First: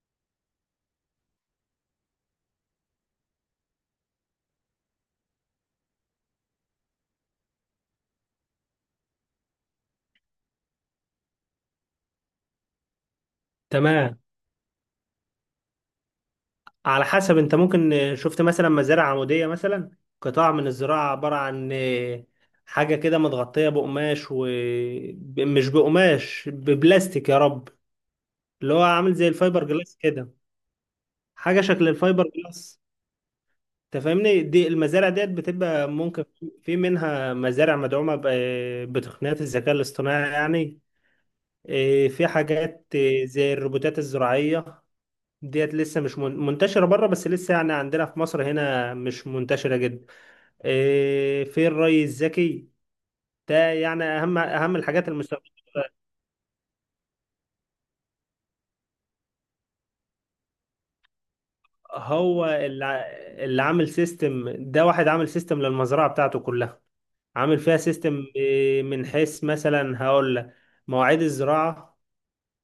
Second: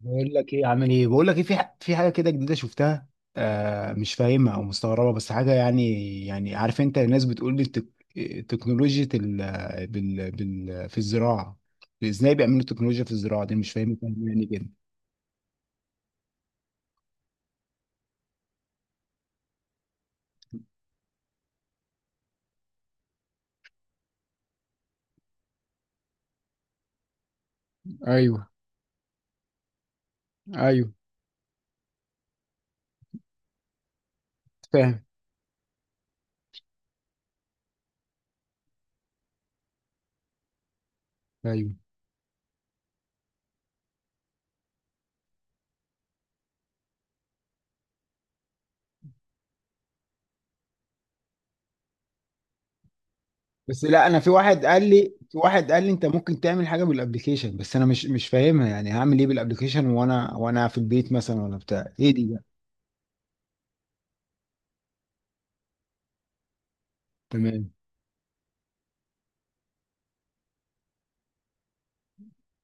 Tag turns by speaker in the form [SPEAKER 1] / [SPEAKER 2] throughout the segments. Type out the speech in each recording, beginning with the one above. [SPEAKER 1] بقول لك ايه عامل ايه بقول لك ايه في في حاجه كده جديده شفتها. آه، مش فاهمها او مستغربه، بس حاجه يعني. يعني عارف انت، الناس بتقول لي تكنولوجيا في الزراعه. ازاي بيعملوا تكنولوجيا في الزراعه دي؟ مش فاهم،
[SPEAKER 2] تمام.
[SPEAKER 1] يعني كده.
[SPEAKER 2] على حسب، انت ممكن شفت مثلا مزارع عمودية مثلا. قطاع من الزراعة عبارة عن حاجة كده متغطية بقماش، ومش بقماش، ببلاستيك يا رب،
[SPEAKER 1] ايوه.
[SPEAKER 2] اللي هو عامل زي الفايبر جلاس كده،
[SPEAKER 1] ايوه.
[SPEAKER 2] حاجة شكل الفايبر جلاس. انت فاهمني، دي
[SPEAKER 1] فاهم.
[SPEAKER 2] المزارع ديت بتبقى ممكن في منها مزارع مدعومة بتقنيات الذكاء الاصطناعي يعني.
[SPEAKER 1] ايوه.
[SPEAKER 2] في حاجات زي الروبوتات الزراعية ديت لسه مش من- منتشرة بره، بس لسه يعني عندنا في مصر هنا مش منتشرة جدا. في الري الذكي، ده
[SPEAKER 1] بس
[SPEAKER 2] يعني
[SPEAKER 1] لا، انا في
[SPEAKER 2] أهم
[SPEAKER 1] واحد
[SPEAKER 2] أهم
[SPEAKER 1] قال
[SPEAKER 2] الحاجات
[SPEAKER 1] لي،
[SPEAKER 2] المستقبل.
[SPEAKER 1] انت ممكن تعمل حاجه بالابلكيشن، بس انا مش فاهمها يعني هعمل ايه بالابلكيشن وانا في البيت مثلا، ولا بتاع ايه دي بقى؟
[SPEAKER 2] هو اللي ع- اللي عامل سيستم ده، واحد عامل سيستم للمزرعة بتاعته كلها، عامل
[SPEAKER 1] تمام.
[SPEAKER 2] فيها سيستم من حيث مثلا، هقول لك مواعيد الزراعة،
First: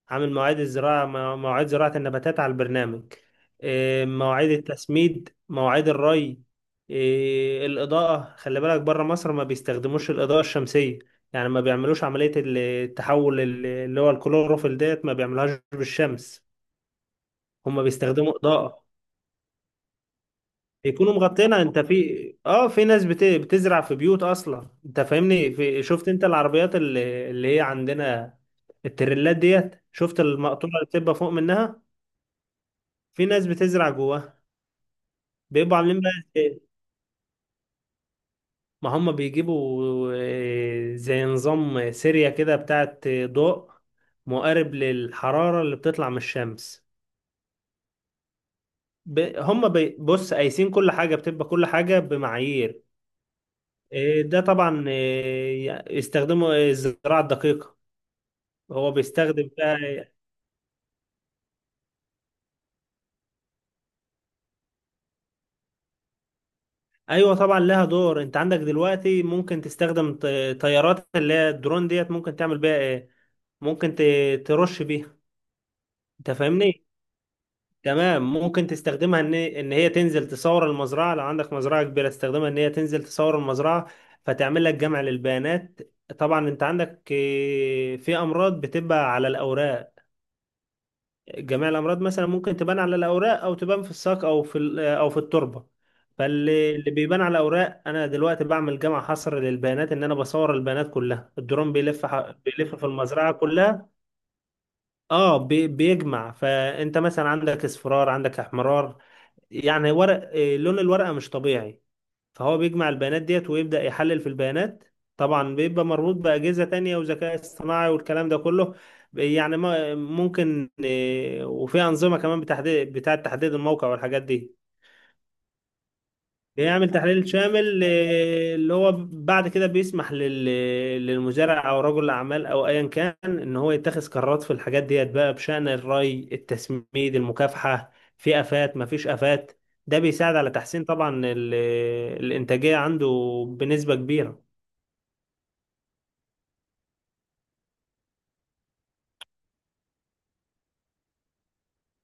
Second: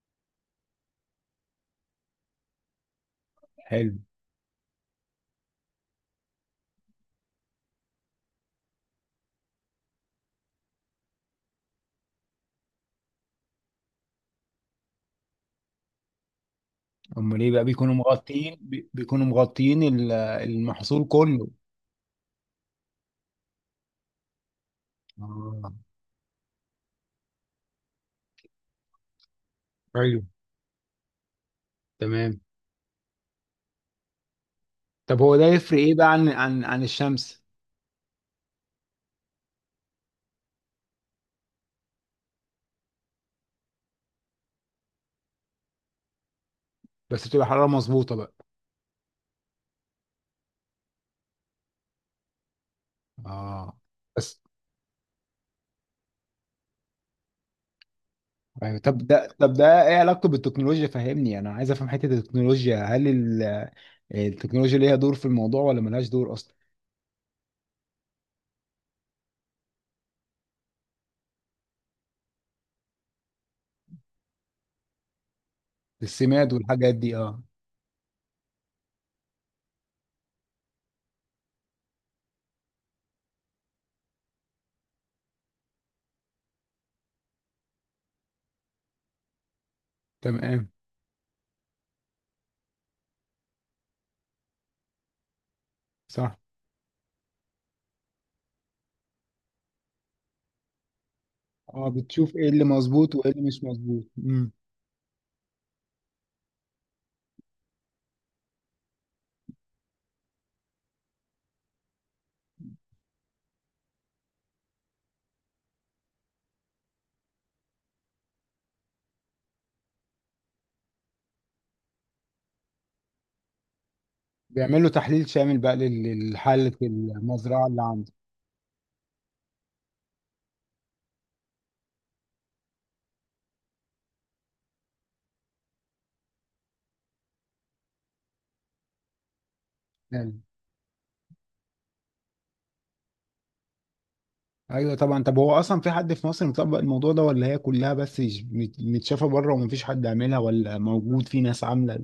[SPEAKER 2] عامل مواعيد الزراعة، مواعيد زراعة النباتات على البرنامج،
[SPEAKER 1] حلو.
[SPEAKER 2] مواعيد التسميد، مواعيد الري، الإضاءة. خلي بالك بره مصر ما بيستخدموش الإضاءة الشمسية، يعني ما بيعملوش عملية التحول اللي هو الكلوروفيل ديت ما بيعملوهاش بالشمس.
[SPEAKER 1] امال ايه بقى؟
[SPEAKER 2] هم
[SPEAKER 1] بيكونوا
[SPEAKER 2] بيستخدموا
[SPEAKER 1] مغطيين
[SPEAKER 2] إضاءة،
[SPEAKER 1] بيكونوا مغطيين المحصول
[SPEAKER 2] بيكونوا
[SPEAKER 1] كله.
[SPEAKER 2] مغطينها. انت في اه، في ناس بتزرع في بيوت اصلا. انت فاهمني
[SPEAKER 1] اه.
[SPEAKER 2] في... شفت انت العربيات اللي هي عندنا، التريلات ديت؟ شفت
[SPEAKER 1] ايوه.
[SPEAKER 2] المقطورة اللي بتبقى فوق منها؟
[SPEAKER 1] تمام.
[SPEAKER 2] في ناس بتزرع جواها.
[SPEAKER 1] طب هو ده
[SPEAKER 2] بيبقوا
[SPEAKER 1] يفرق ايه
[SPEAKER 2] عاملين بقى
[SPEAKER 1] بقى عن
[SPEAKER 2] إيه؟
[SPEAKER 1] الشمس؟
[SPEAKER 2] ما هم بيجيبوا زي نظام سيريا كده بتاعت ضوء مقارب للحرارة اللي بتطلع من الشمس.
[SPEAKER 1] بس بتبقى حرارة مظبوطة بقى.
[SPEAKER 2] بص، قايسين كل حاجة، بتبقى كل حاجة بمعايير.
[SPEAKER 1] اه. بس.
[SPEAKER 2] ده طبعا يستخدموا الزراعة الدقيقة.
[SPEAKER 1] ايوه،
[SPEAKER 2] هو
[SPEAKER 1] طب ده
[SPEAKER 2] بيستخدم بقى.
[SPEAKER 1] ايه علاقته بالتكنولوجيا؟ فهمني، انا عايز افهم حتة التكنولوجيا. التكنولوجيا ليها دور في الموضوع ولا ملهاش دور اصلا؟
[SPEAKER 2] ايوه طبعا لها دور. انت عندك دلوقتي ممكن تستخدم طيارات اللي هي الدرون ديت، ممكن تعمل بيها ايه، ممكن ترش بيها. انت
[SPEAKER 1] السماد
[SPEAKER 2] فاهمني؟
[SPEAKER 1] والحاجات دي، اه.
[SPEAKER 2] تمام. ممكن تستخدمها ان هي تنزل تصور المزرعه، لو عندك مزرعه كبيره تستخدمها ان هي تنزل تصور المزرعه، فتعمل لك جمع للبيانات. طبعا انت عندك في امراض بتبقى على الاوراق.
[SPEAKER 1] تمام.
[SPEAKER 2] جميع الامراض مثلا ممكن تبان على الاوراق، او تبان في الساق، او في او في التربه.
[SPEAKER 1] صح.
[SPEAKER 2] فاللي بيبان على الاوراق، انا دلوقتي بعمل جمع، حصر للبيانات، ان انا بصور البيانات كلها. الدرون
[SPEAKER 1] اه، بتشوف ايه اللي
[SPEAKER 2] بيلف في
[SPEAKER 1] مظبوط وايه
[SPEAKER 2] المزرعه
[SPEAKER 1] اللي مش
[SPEAKER 2] كلها،
[SPEAKER 1] مظبوط.
[SPEAKER 2] اه. بيجمع، فانت مثلا عندك اصفرار، عندك احمرار، يعني ورق لون الورقة مش طبيعي. فهو بيجمع البيانات ديت ويبدأ يحلل في البيانات. طبعا بيبقى مربوط بأجهزة تانية وذكاء اصطناعي والكلام ده كله. يعني ممكن وفي أنظمة كمان بتحديد، بتاعة تحديد الموقع والحاجات دي.
[SPEAKER 1] بيعملوا تحليل شامل بقى لحالة
[SPEAKER 2] بيعمل تحليل
[SPEAKER 1] المزرعة
[SPEAKER 2] شامل
[SPEAKER 1] اللي عنده.
[SPEAKER 2] اللي هو بعد كده بيسمح للمزارع او رجل الاعمال او ايا كان ان هو يتخذ قرارات في الحاجات ديت بقى بشأن الري، التسميد، المكافحة، في افات ما فيش افات. ده بيساعد
[SPEAKER 1] يعني.
[SPEAKER 2] على تحسين طبعا الانتاجية عنده بنسبة كبيرة.
[SPEAKER 1] ايوه طبعا. طب هو اصلا في حد في مصر مطبق الموضوع ده، ولا هي كلها بس متشافة بره ومفيش حد عاملها، ولا موجود في ناس عاملة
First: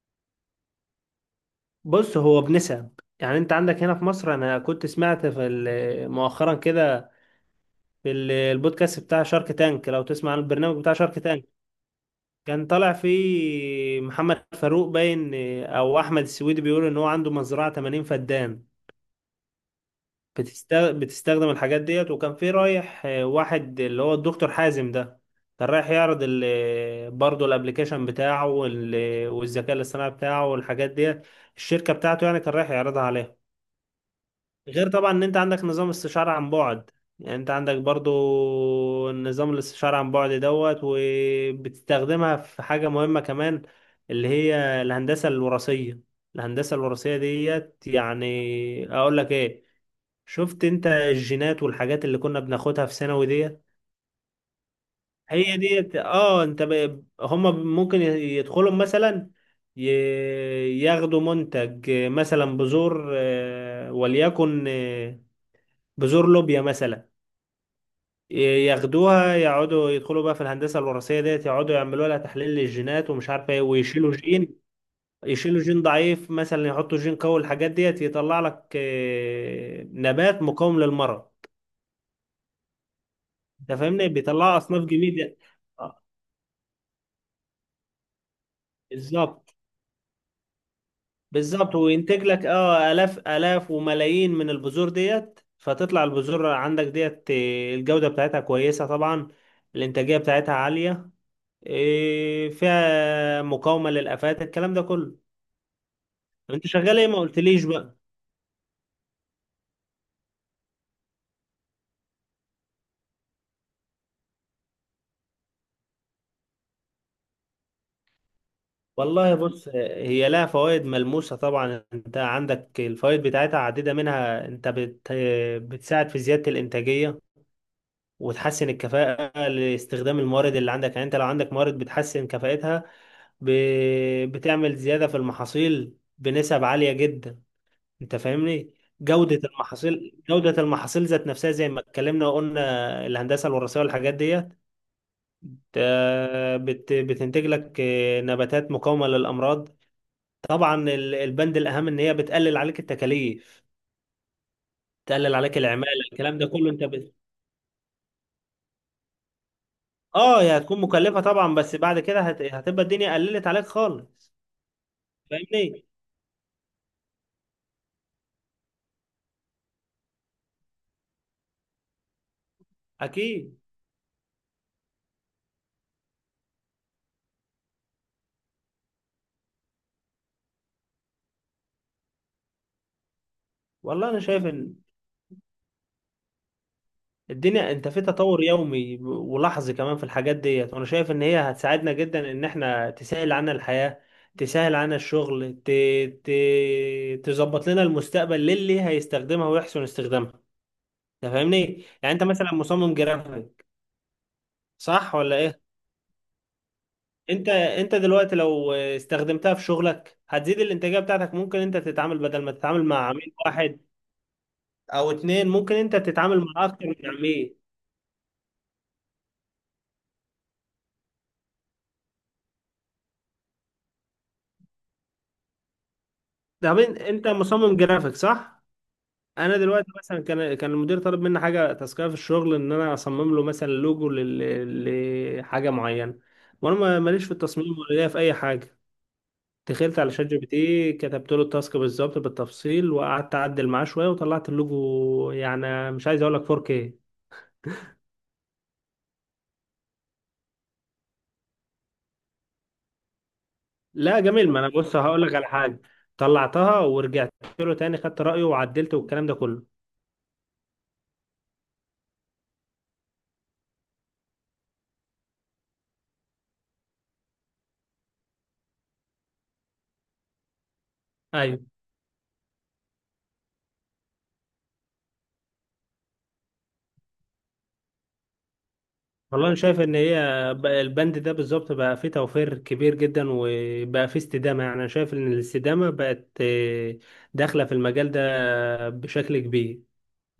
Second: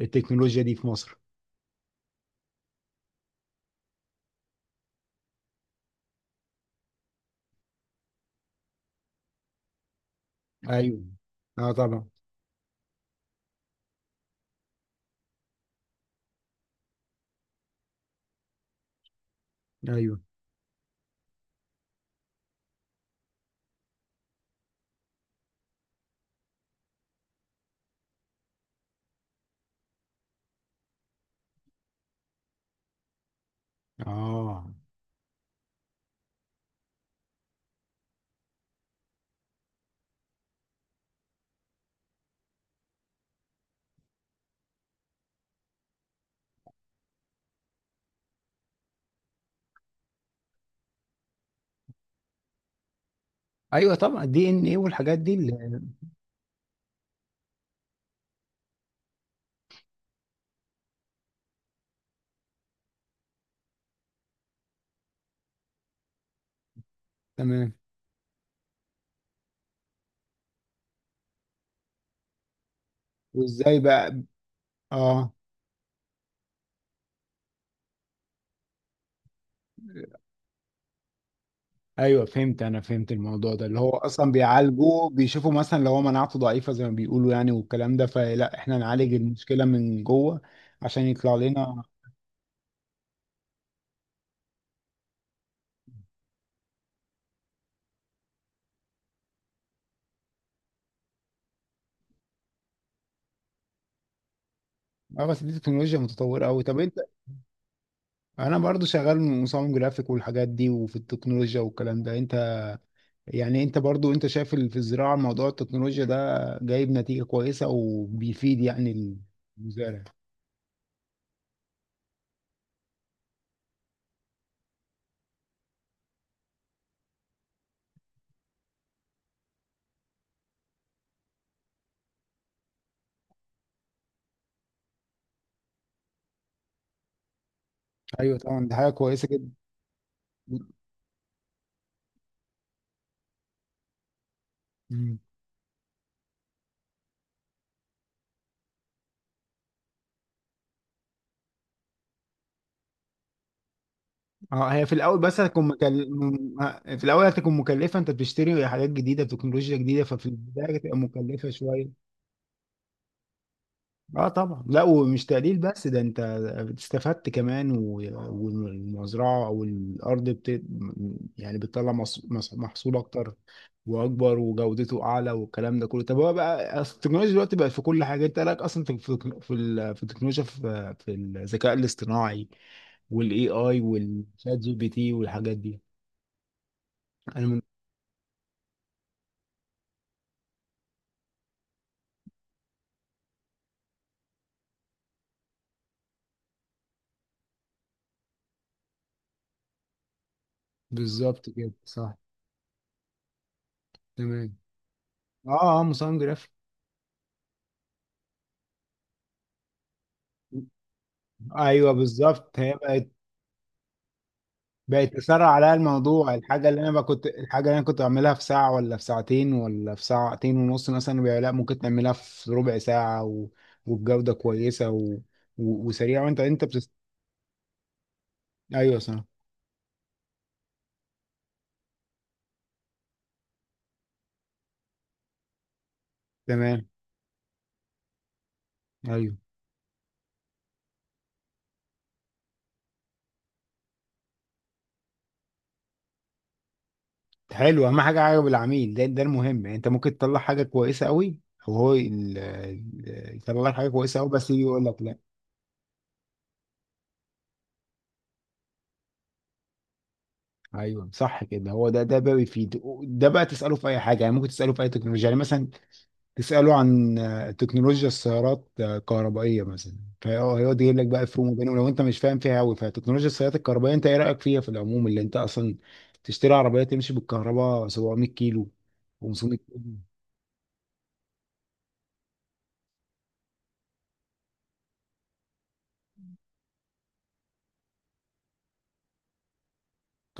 [SPEAKER 1] التكنولوجيا دي في مصر؟
[SPEAKER 2] بص، هو بنسب، يعني انت عندك هنا في مصر، انا كنت سمعت في مؤخرا كده، في البودكاست بتاع شارك تانك، لو تسمع عن البرنامج بتاع
[SPEAKER 1] ايوه.
[SPEAKER 2] شارك تانك.
[SPEAKER 1] اه طبعا.
[SPEAKER 2] كان طالع فيه محمد فاروق باين، او احمد السويدي، بيقول ان هو عنده مزرعه 80 فدان
[SPEAKER 1] ايوه.
[SPEAKER 2] بتستخدم الحاجات ديت. وكان في رايح واحد اللي هو الدكتور حازم ده، كان رايح يعرض ال... برضه الابليكيشن بتاعه، وال... والذكاء الاصطناعي بتاعه والحاجات ديت، الشركه بتاعته يعني، كان رايح يعرضها عليها.
[SPEAKER 1] اه.
[SPEAKER 2] غير طبعا ان انت عندك نظام استشارة عن بعد. يعني انت عندك برضو نظام الاستشارة عن بعد دوت، وبتستخدمها في حاجة مهمة كمان، اللي هي الهندسة الوراثية. الهندسة الوراثية ديت، يعني اقول لك ايه، شفت انت الجينات والحاجات اللي كنا بناخدها في ثانوي ديت،
[SPEAKER 1] ايوه طبعا، دي ان ايه والحاجات دي
[SPEAKER 2] هي
[SPEAKER 1] اللي...
[SPEAKER 2] ديت. اه، انت ب... هما ممكن يدخلوا مثلا، ي... ياخدوا منتج مثلا، بذور وليكن بذور لوبيا مثلا.
[SPEAKER 1] تمام.
[SPEAKER 2] ياخدوها، يقعدوا يدخلوا بقى في الهندسه الوراثيه ديت، يقعدوا يعملوا لها تحليل للجينات ومش عارفه ايه،
[SPEAKER 1] وازاي
[SPEAKER 2] ويشيلوا
[SPEAKER 1] بقى؟
[SPEAKER 2] جين،
[SPEAKER 1] اه.
[SPEAKER 2] يشيلوا جين ضعيف مثلا، يحطوا جين قوي، الحاجات ديت يطلع لك نبات مقاوم للمرض.
[SPEAKER 1] ايوه فهمت، انا فهمت الموضوع ده،
[SPEAKER 2] انت
[SPEAKER 1] اللي هو
[SPEAKER 2] فاهمني؟
[SPEAKER 1] اصلا
[SPEAKER 2] بيطلع اصناف
[SPEAKER 1] بيعالجوه
[SPEAKER 2] جديده.
[SPEAKER 1] بيشوفوا مثلا لو هو
[SPEAKER 2] آه،
[SPEAKER 1] مناعته ضعيفه زي ما بيقولوا يعني، والكلام ده، فلا احنا نعالج
[SPEAKER 2] بالظبط.
[SPEAKER 1] المشكله من جوه عشان يطلع
[SPEAKER 2] بالظبط،
[SPEAKER 1] لنا.
[SPEAKER 2] وينتج لك اه آلاف وملايين من البذور ديت، فتطلع البذور عندك ديت، الجودة بتاعتها كويسة طبعا، الإنتاجية بتاعتها عالية، فيها مقاومة للآفات، الكلام ده
[SPEAKER 1] اه
[SPEAKER 2] كله.
[SPEAKER 1] بس دي تكنولوجيا متطوره قوي.
[SPEAKER 2] انت
[SPEAKER 1] طب انت؟
[SPEAKER 2] شغال ايه؟ ما قلتليش بقى.
[SPEAKER 1] انا برضو شغال مصمم جرافيك والحاجات دي، وفي التكنولوجيا والكلام ده. انت يعني، انت برضو، انت شايف في الزراعه موضوع التكنولوجيا ده جايب نتيجه كويسه وبيفيد يعني؟
[SPEAKER 2] والله بص،
[SPEAKER 1] المزارع.
[SPEAKER 2] هي لها فوائد ملموسة طبعا. انت عندك الفوائد بتاعتها عديدة، منها انت بتساعد في زيادة الإنتاجية، وتحسن الكفاءة لاستخدام الموارد اللي عندك. يعني انت لو عندك موارد بتحسن كفاءتها، ب... بتعمل زيادة في المحاصيل بنسب عالية جدا. انت
[SPEAKER 1] ايوه طبعا،
[SPEAKER 2] فاهمني؟
[SPEAKER 1] دي حاجه كويسه
[SPEAKER 2] جودة المحاصيل، جودة
[SPEAKER 1] جدا.
[SPEAKER 2] المحاصيل ذات نفسها زي ما اتكلمنا وقلنا، الهندسة الوراثية والحاجات ديت، بت... بتنتج لك نباتات مقاومة للأمراض. طبعا البند الأهم إن هي بتقلل عليك التكاليف،
[SPEAKER 1] اه، هي في الاول
[SPEAKER 2] تقلل
[SPEAKER 1] بس
[SPEAKER 2] عليك
[SPEAKER 1] هتكون
[SPEAKER 2] العمالة،
[SPEAKER 1] مكل...
[SPEAKER 2] الكلام ده
[SPEAKER 1] م-
[SPEAKER 2] كله. انت
[SPEAKER 1] آه، في
[SPEAKER 2] بت...
[SPEAKER 1] الاول هتكون مكلفه. انت بتشتري حاجات جديده، تكنولوجيا جديده، ففي
[SPEAKER 2] اه، هي
[SPEAKER 1] البدايه
[SPEAKER 2] هتكون
[SPEAKER 1] هتبقى
[SPEAKER 2] مكلفة
[SPEAKER 1] مكلفه
[SPEAKER 2] طبعا، بس
[SPEAKER 1] شويه.
[SPEAKER 2] بعد كده هت... هتبقى الدنيا قللت عليك
[SPEAKER 1] اه
[SPEAKER 2] خالص.
[SPEAKER 1] طبعا. لا ومش تقليل بس،
[SPEAKER 2] فاهمني؟
[SPEAKER 1] ده انت استفدت كمان، و... والمزرعه او الارض بت... يعني بتطلع محصول اكتر
[SPEAKER 2] اكيد.
[SPEAKER 1] واكبر وجودته اعلى والكلام ده كله. طب هو بقى أصل التكنولوجيا دلوقتي بقت في كل حاجه. انت لك اصلا في التكنولوجيا، في الذكاء الاصطناعي والاي اي
[SPEAKER 2] والله انا شايف
[SPEAKER 1] والشات جي
[SPEAKER 2] ان
[SPEAKER 1] بي تي والحاجات دي. انا من.
[SPEAKER 2] الدنيا انت في تطور يومي ولحظي كمان في الحاجات ديت. وانا شايف ان هي هتساعدنا جدا، ان احنا تسهل عنا الحياة، تسهل عنا الشغل، ت... ت... تظبط لنا المستقبل للي هيستخدمها ويحسن استخدامها. انت
[SPEAKER 1] بالظبط كده،
[SPEAKER 2] فاهمني؟ يعني
[SPEAKER 1] صح.
[SPEAKER 2] انت مثلا مصمم جرافيك،
[SPEAKER 1] تمام.
[SPEAKER 2] صح ولا ايه؟
[SPEAKER 1] اه. اه مصمم جرافيك.
[SPEAKER 2] انت دلوقتي لو استخدمتها في شغلك، هتزيد الانتاجية بتاعتك. ممكن انت
[SPEAKER 1] ايوه
[SPEAKER 2] تتعامل، بدل ما
[SPEAKER 1] بالظبط، هي
[SPEAKER 2] تتعامل مع
[SPEAKER 1] بقت
[SPEAKER 2] عميل واحد او
[SPEAKER 1] تسرع
[SPEAKER 2] اتنين،
[SPEAKER 1] عليا
[SPEAKER 2] ممكن انت
[SPEAKER 1] الموضوع.
[SPEAKER 2] تتعامل مع اكتر من عميل.
[SPEAKER 1] الحاجه اللي انا كنت بعملها في ساعه، ولا في ساعتين، ولا في ساعتين ونص مثلا، بقى لا ممكن تعملها في ربع ساعه، و... وبجوده كويسه، و... و... وسريعه. وانت
[SPEAKER 2] ده
[SPEAKER 1] بتست...
[SPEAKER 2] من- انت مصمم جرافيك، صح؟
[SPEAKER 1] ايوه صح.
[SPEAKER 2] انا دلوقتي مثلا، كان المدير طالب مني حاجه تاسكيه في الشغل، ان انا اصمم له مثلا لوجو لحاجه معينه، وانا
[SPEAKER 1] تمام.
[SPEAKER 2] ماليش في التصميم ولا ليا في اي حاجه.
[SPEAKER 1] ايوه.
[SPEAKER 2] دخلت على شات جي بي تي، كتبت له التاسك بالظبط بالتفصيل، وقعدت اعدل معاه شويه، وطلعت اللوجو يعني مش عايز اقول لك 4K.
[SPEAKER 1] حلو، اهم حاجه عجب العميل، ده ده المهم يعني. انت ممكن تطلع حاجه كويسه قوي، وهو يطلع لك حاجه كويسه
[SPEAKER 2] لا
[SPEAKER 1] قوي بس
[SPEAKER 2] جميل.
[SPEAKER 1] يجي
[SPEAKER 2] ما انا
[SPEAKER 1] يقول
[SPEAKER 2] بص،
[SPEAKER 1] لك لا.
[SPEAKER 2] هقول لك على حاجه، طلعتها ورجعت له تاني، خدت رايه وعدلته والكلام ده كله.
[SPEAKER 1] ايوه صح كده، هو ده بقى بيفيد. ده بقى تساله في اي حاجه يعني، ممكن تساله في اي تكنولوجيا يعني. مثلا تساله عن تكنولوجيا السيارات الكهربائيه مثلا، فهو هيقعد يجيب لك بقى فروم
[SPEAKER 2] ايوه.
[SPEAKER 1] بينهم لو انت مش فاهم فيها قوي. فتكنولوجيا السيارات الكهربائيه، انت ايه رايك فيها في العموم، اللي انت اصلا تشتري عربيه تمشي بالكهرباء 700 كيلو،
[SPEAKER 2] والله انا
[SPEAKER 1] 500 كيلو؟
[SPEAKER 2] شايف ان هي بقى البند ده بالظبط بقى فيه توفير كبير جدا، وبقى فيه استدامه. يعني انا شايف ان الاستدامه بقت داخله في المجال ده بشكل كبير.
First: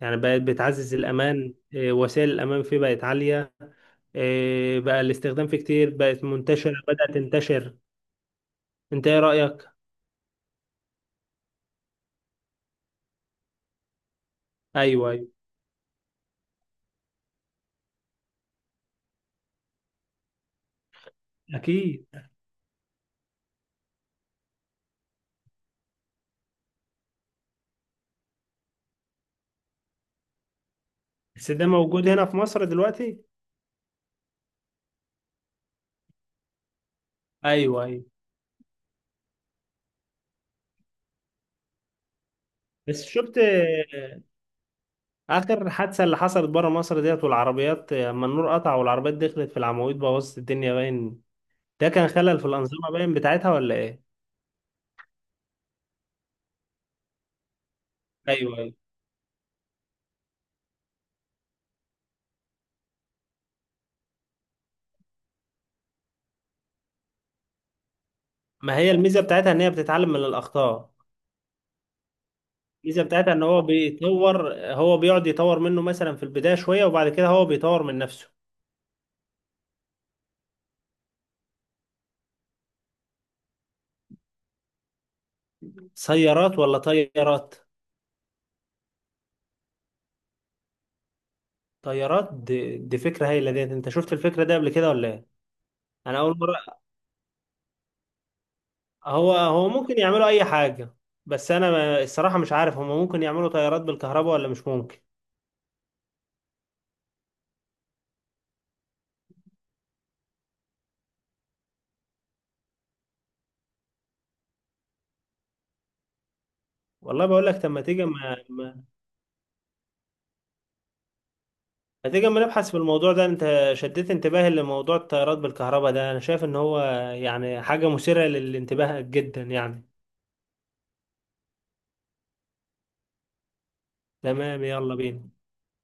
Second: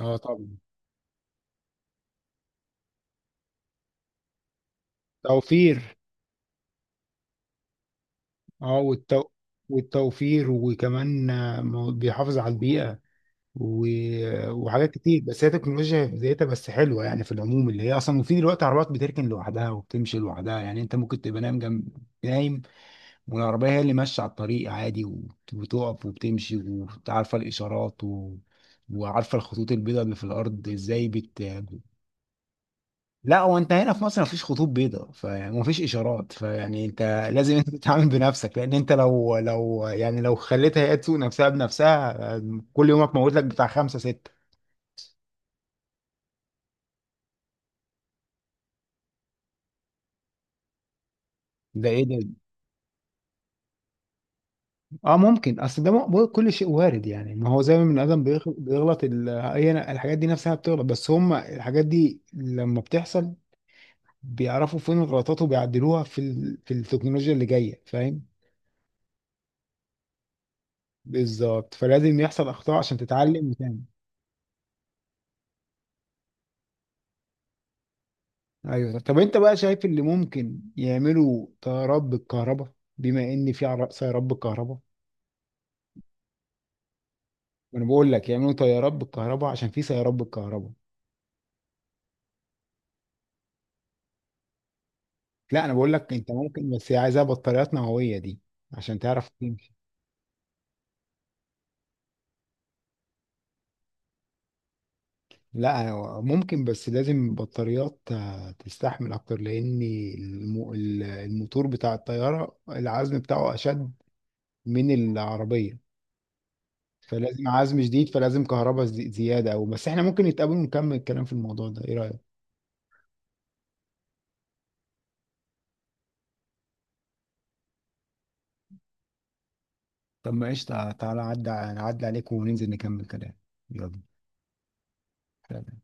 [SPEAKER 2] يعني بقت
[SPEAKER 1] طبعا،
[SPEAKER 2] بتعزز الامان، وسائل الامان فيه بقت عاليه، بقى الاستخدام فيه كتير،
[SPEAKER 1] توفير.
[SPEAKER 2] بقت منتشره، بدات تنتشر.
[SPEAKER 1] اه
[SPEAKER 2] انت ايه
[SPEAKER 1] والتو...
[SPEAKER 2] رايك؟
[SPEAKER 1] والتوفير، وكمان بيحافظ على البيئه، و... وحاجات
[SPEAKER 2] ايوه،
[SPEAKER 1] كتير.
[SPEAKER 2] ايوه،
[SPEAKER 1] بس هي تكنولوجيا في ذاتها بس حلوه يعني. في العموم، اللي هي اصلا، وفي دلوقتي عربيات بتركن لوحدها وبتمشي لوحدها، يعني انت ممكن تبقى نايم جنب.
[SPEAKER 2] اكيد.
[SPEAKER 1] نايم، والعربيه هي اللي ماشيه على الطريق عادي، وبتقف وبتمشي، وعارفه الاشارات، و... وعارفه الخطوط البيضاء اللي في الارض ازاي بت.
[SPEAKER 2] بس ده موجود هنا في مصر دلوقتي؟
[SPEAKER 1] لا، هو انت هنا في مصر مفيش خطوط بيضاء، فيعني مفيش اشارات، فيعني انت لازم انت
[SPEAKER 2] ايوه، ايوه.
[SPEAKER 1] تتعامل بنفسك، لان انت لو يعني لو خليتها هي تسوق نفسها بنفسها، كل يوم
[SPEAKER 2] بس
[SPEAKER 1] هتموت
[SPEAKER 2] شفت
[SPEAKER 1] لك بتاع خمسه سته.
[SPEAKER 2] اخر حادثه اللي حصلت بره مصر ديت، والعربيات اما النور قطع والعربيات دخلت في العواميد، بوظت الدنيا باين. ده
[SPEAKER 1] ده ايه
[SPEAKER 2] كان
[SPEAKER 1] ده؟
[SPEAKER 2] خلل في الانظمه باين بتاعتها ولا ايه؟
[SPEAKER 1] اه ممكن، اصل ده كل شيء وارد يعني. ما هو زي ما البني ادم
[SPEAKER 2] ايوه، ايوه.
[SPEAKER 1] بيغلط، هي الحاجات دي نفسها بتغلط، بس هم الحاجات دي لما بتحصل بيعرفوا فين الغلطات وبيعدلوها في التكنولوجيا اللي جايه، فاهم.
[SPEAKER 2] ما هي الميزه بتاعتها ان هي بتتعلم من الاخطاء.
[SPEAKER 1] بالظبط، فلازم يحصل اخطاء عشان
[SPEAKER 2] الميزه بتاعتها ان
[SPEAKER 1] تتعلم
[SPEAKER 2] هو
[SPEAKER 1] تاني.
[SPEAKER 2] بيطور، هو بيقعد يطور منه مثلا في البدايه شويه، وبعد كده هو بيطور من نفسه.
[SPEAKER 1] ايوه. طب انت بقى شايف اللي ممكن يعملوا طيارات بالكهرباء، بما ان في سيارات بالكهرباء؟
[SPEAKER 2] سيارات ولا طيارات؟
[SPEAKER 1] وانا بقول لك يعملوا طيارات بالكهرباء عشان في سيارات بالكهرباء.
[SPEAKER 2] طيارات دي, فكره هايله ديت. انت شفت الفكره دي قبل كده ولا ايه؟
[SPEAKER 1] لا انا بقول لك
[SPEAKER 2] انا
[SPEAKER 1] انت
[SPEAKER 2] اول
[SPEAKER 1] ممكن،
[SPEAKER 2] مره.
[SPEAKER 1] بس هي عايزاها بطاريات نوويه دي عشان تعرف
[SPEAKER 2] هو
[SPEAKER 1] تمشي.
[SPEAKER 2] ممكن يعملوا اي حاجه، بس انا الصراحه مش عارف هم ممكن يعملوا طيارات بالكهرباء ولا مش ممكن.
[SPEAKER 1] لا ممكن، بس لازم بطاريات تستحمل اكتر، لان الموتور بتاع الطياره العزم بتاعه اشد من العربيه،
[SPEAKER 2] والله بقول
[SPEAKER 1] فلازم
[SPEAKER 2] لك، طب
[SPEAKER 1] عزم
[SPEAKER 2] ما تيجي،
[SPEAKER 1] شديد، فلازم كهرباء زياده. او بس احنا ممكن نتقابل ونكمل الكلام في الموضوع ده، ايه
[SPEAKER 2] ما
[SPEAKER 1] رايك؟
[SPEAKER 2] تيجي ما نبحث في الموضوع ده. انت شديت انتباهي لموضوع الطيارات بالكهرباء ده، انا شايف ان هو يعني حاجه مثيره للانتباه جدا يعني.
[SPEAKER 1] طب ما قشطه، تعالى عدى عليك، وننزل نكمل كلام. يلا.
[SPEAKER 2] تمام، يلا بينا.
[SPEAKER 1] سلام.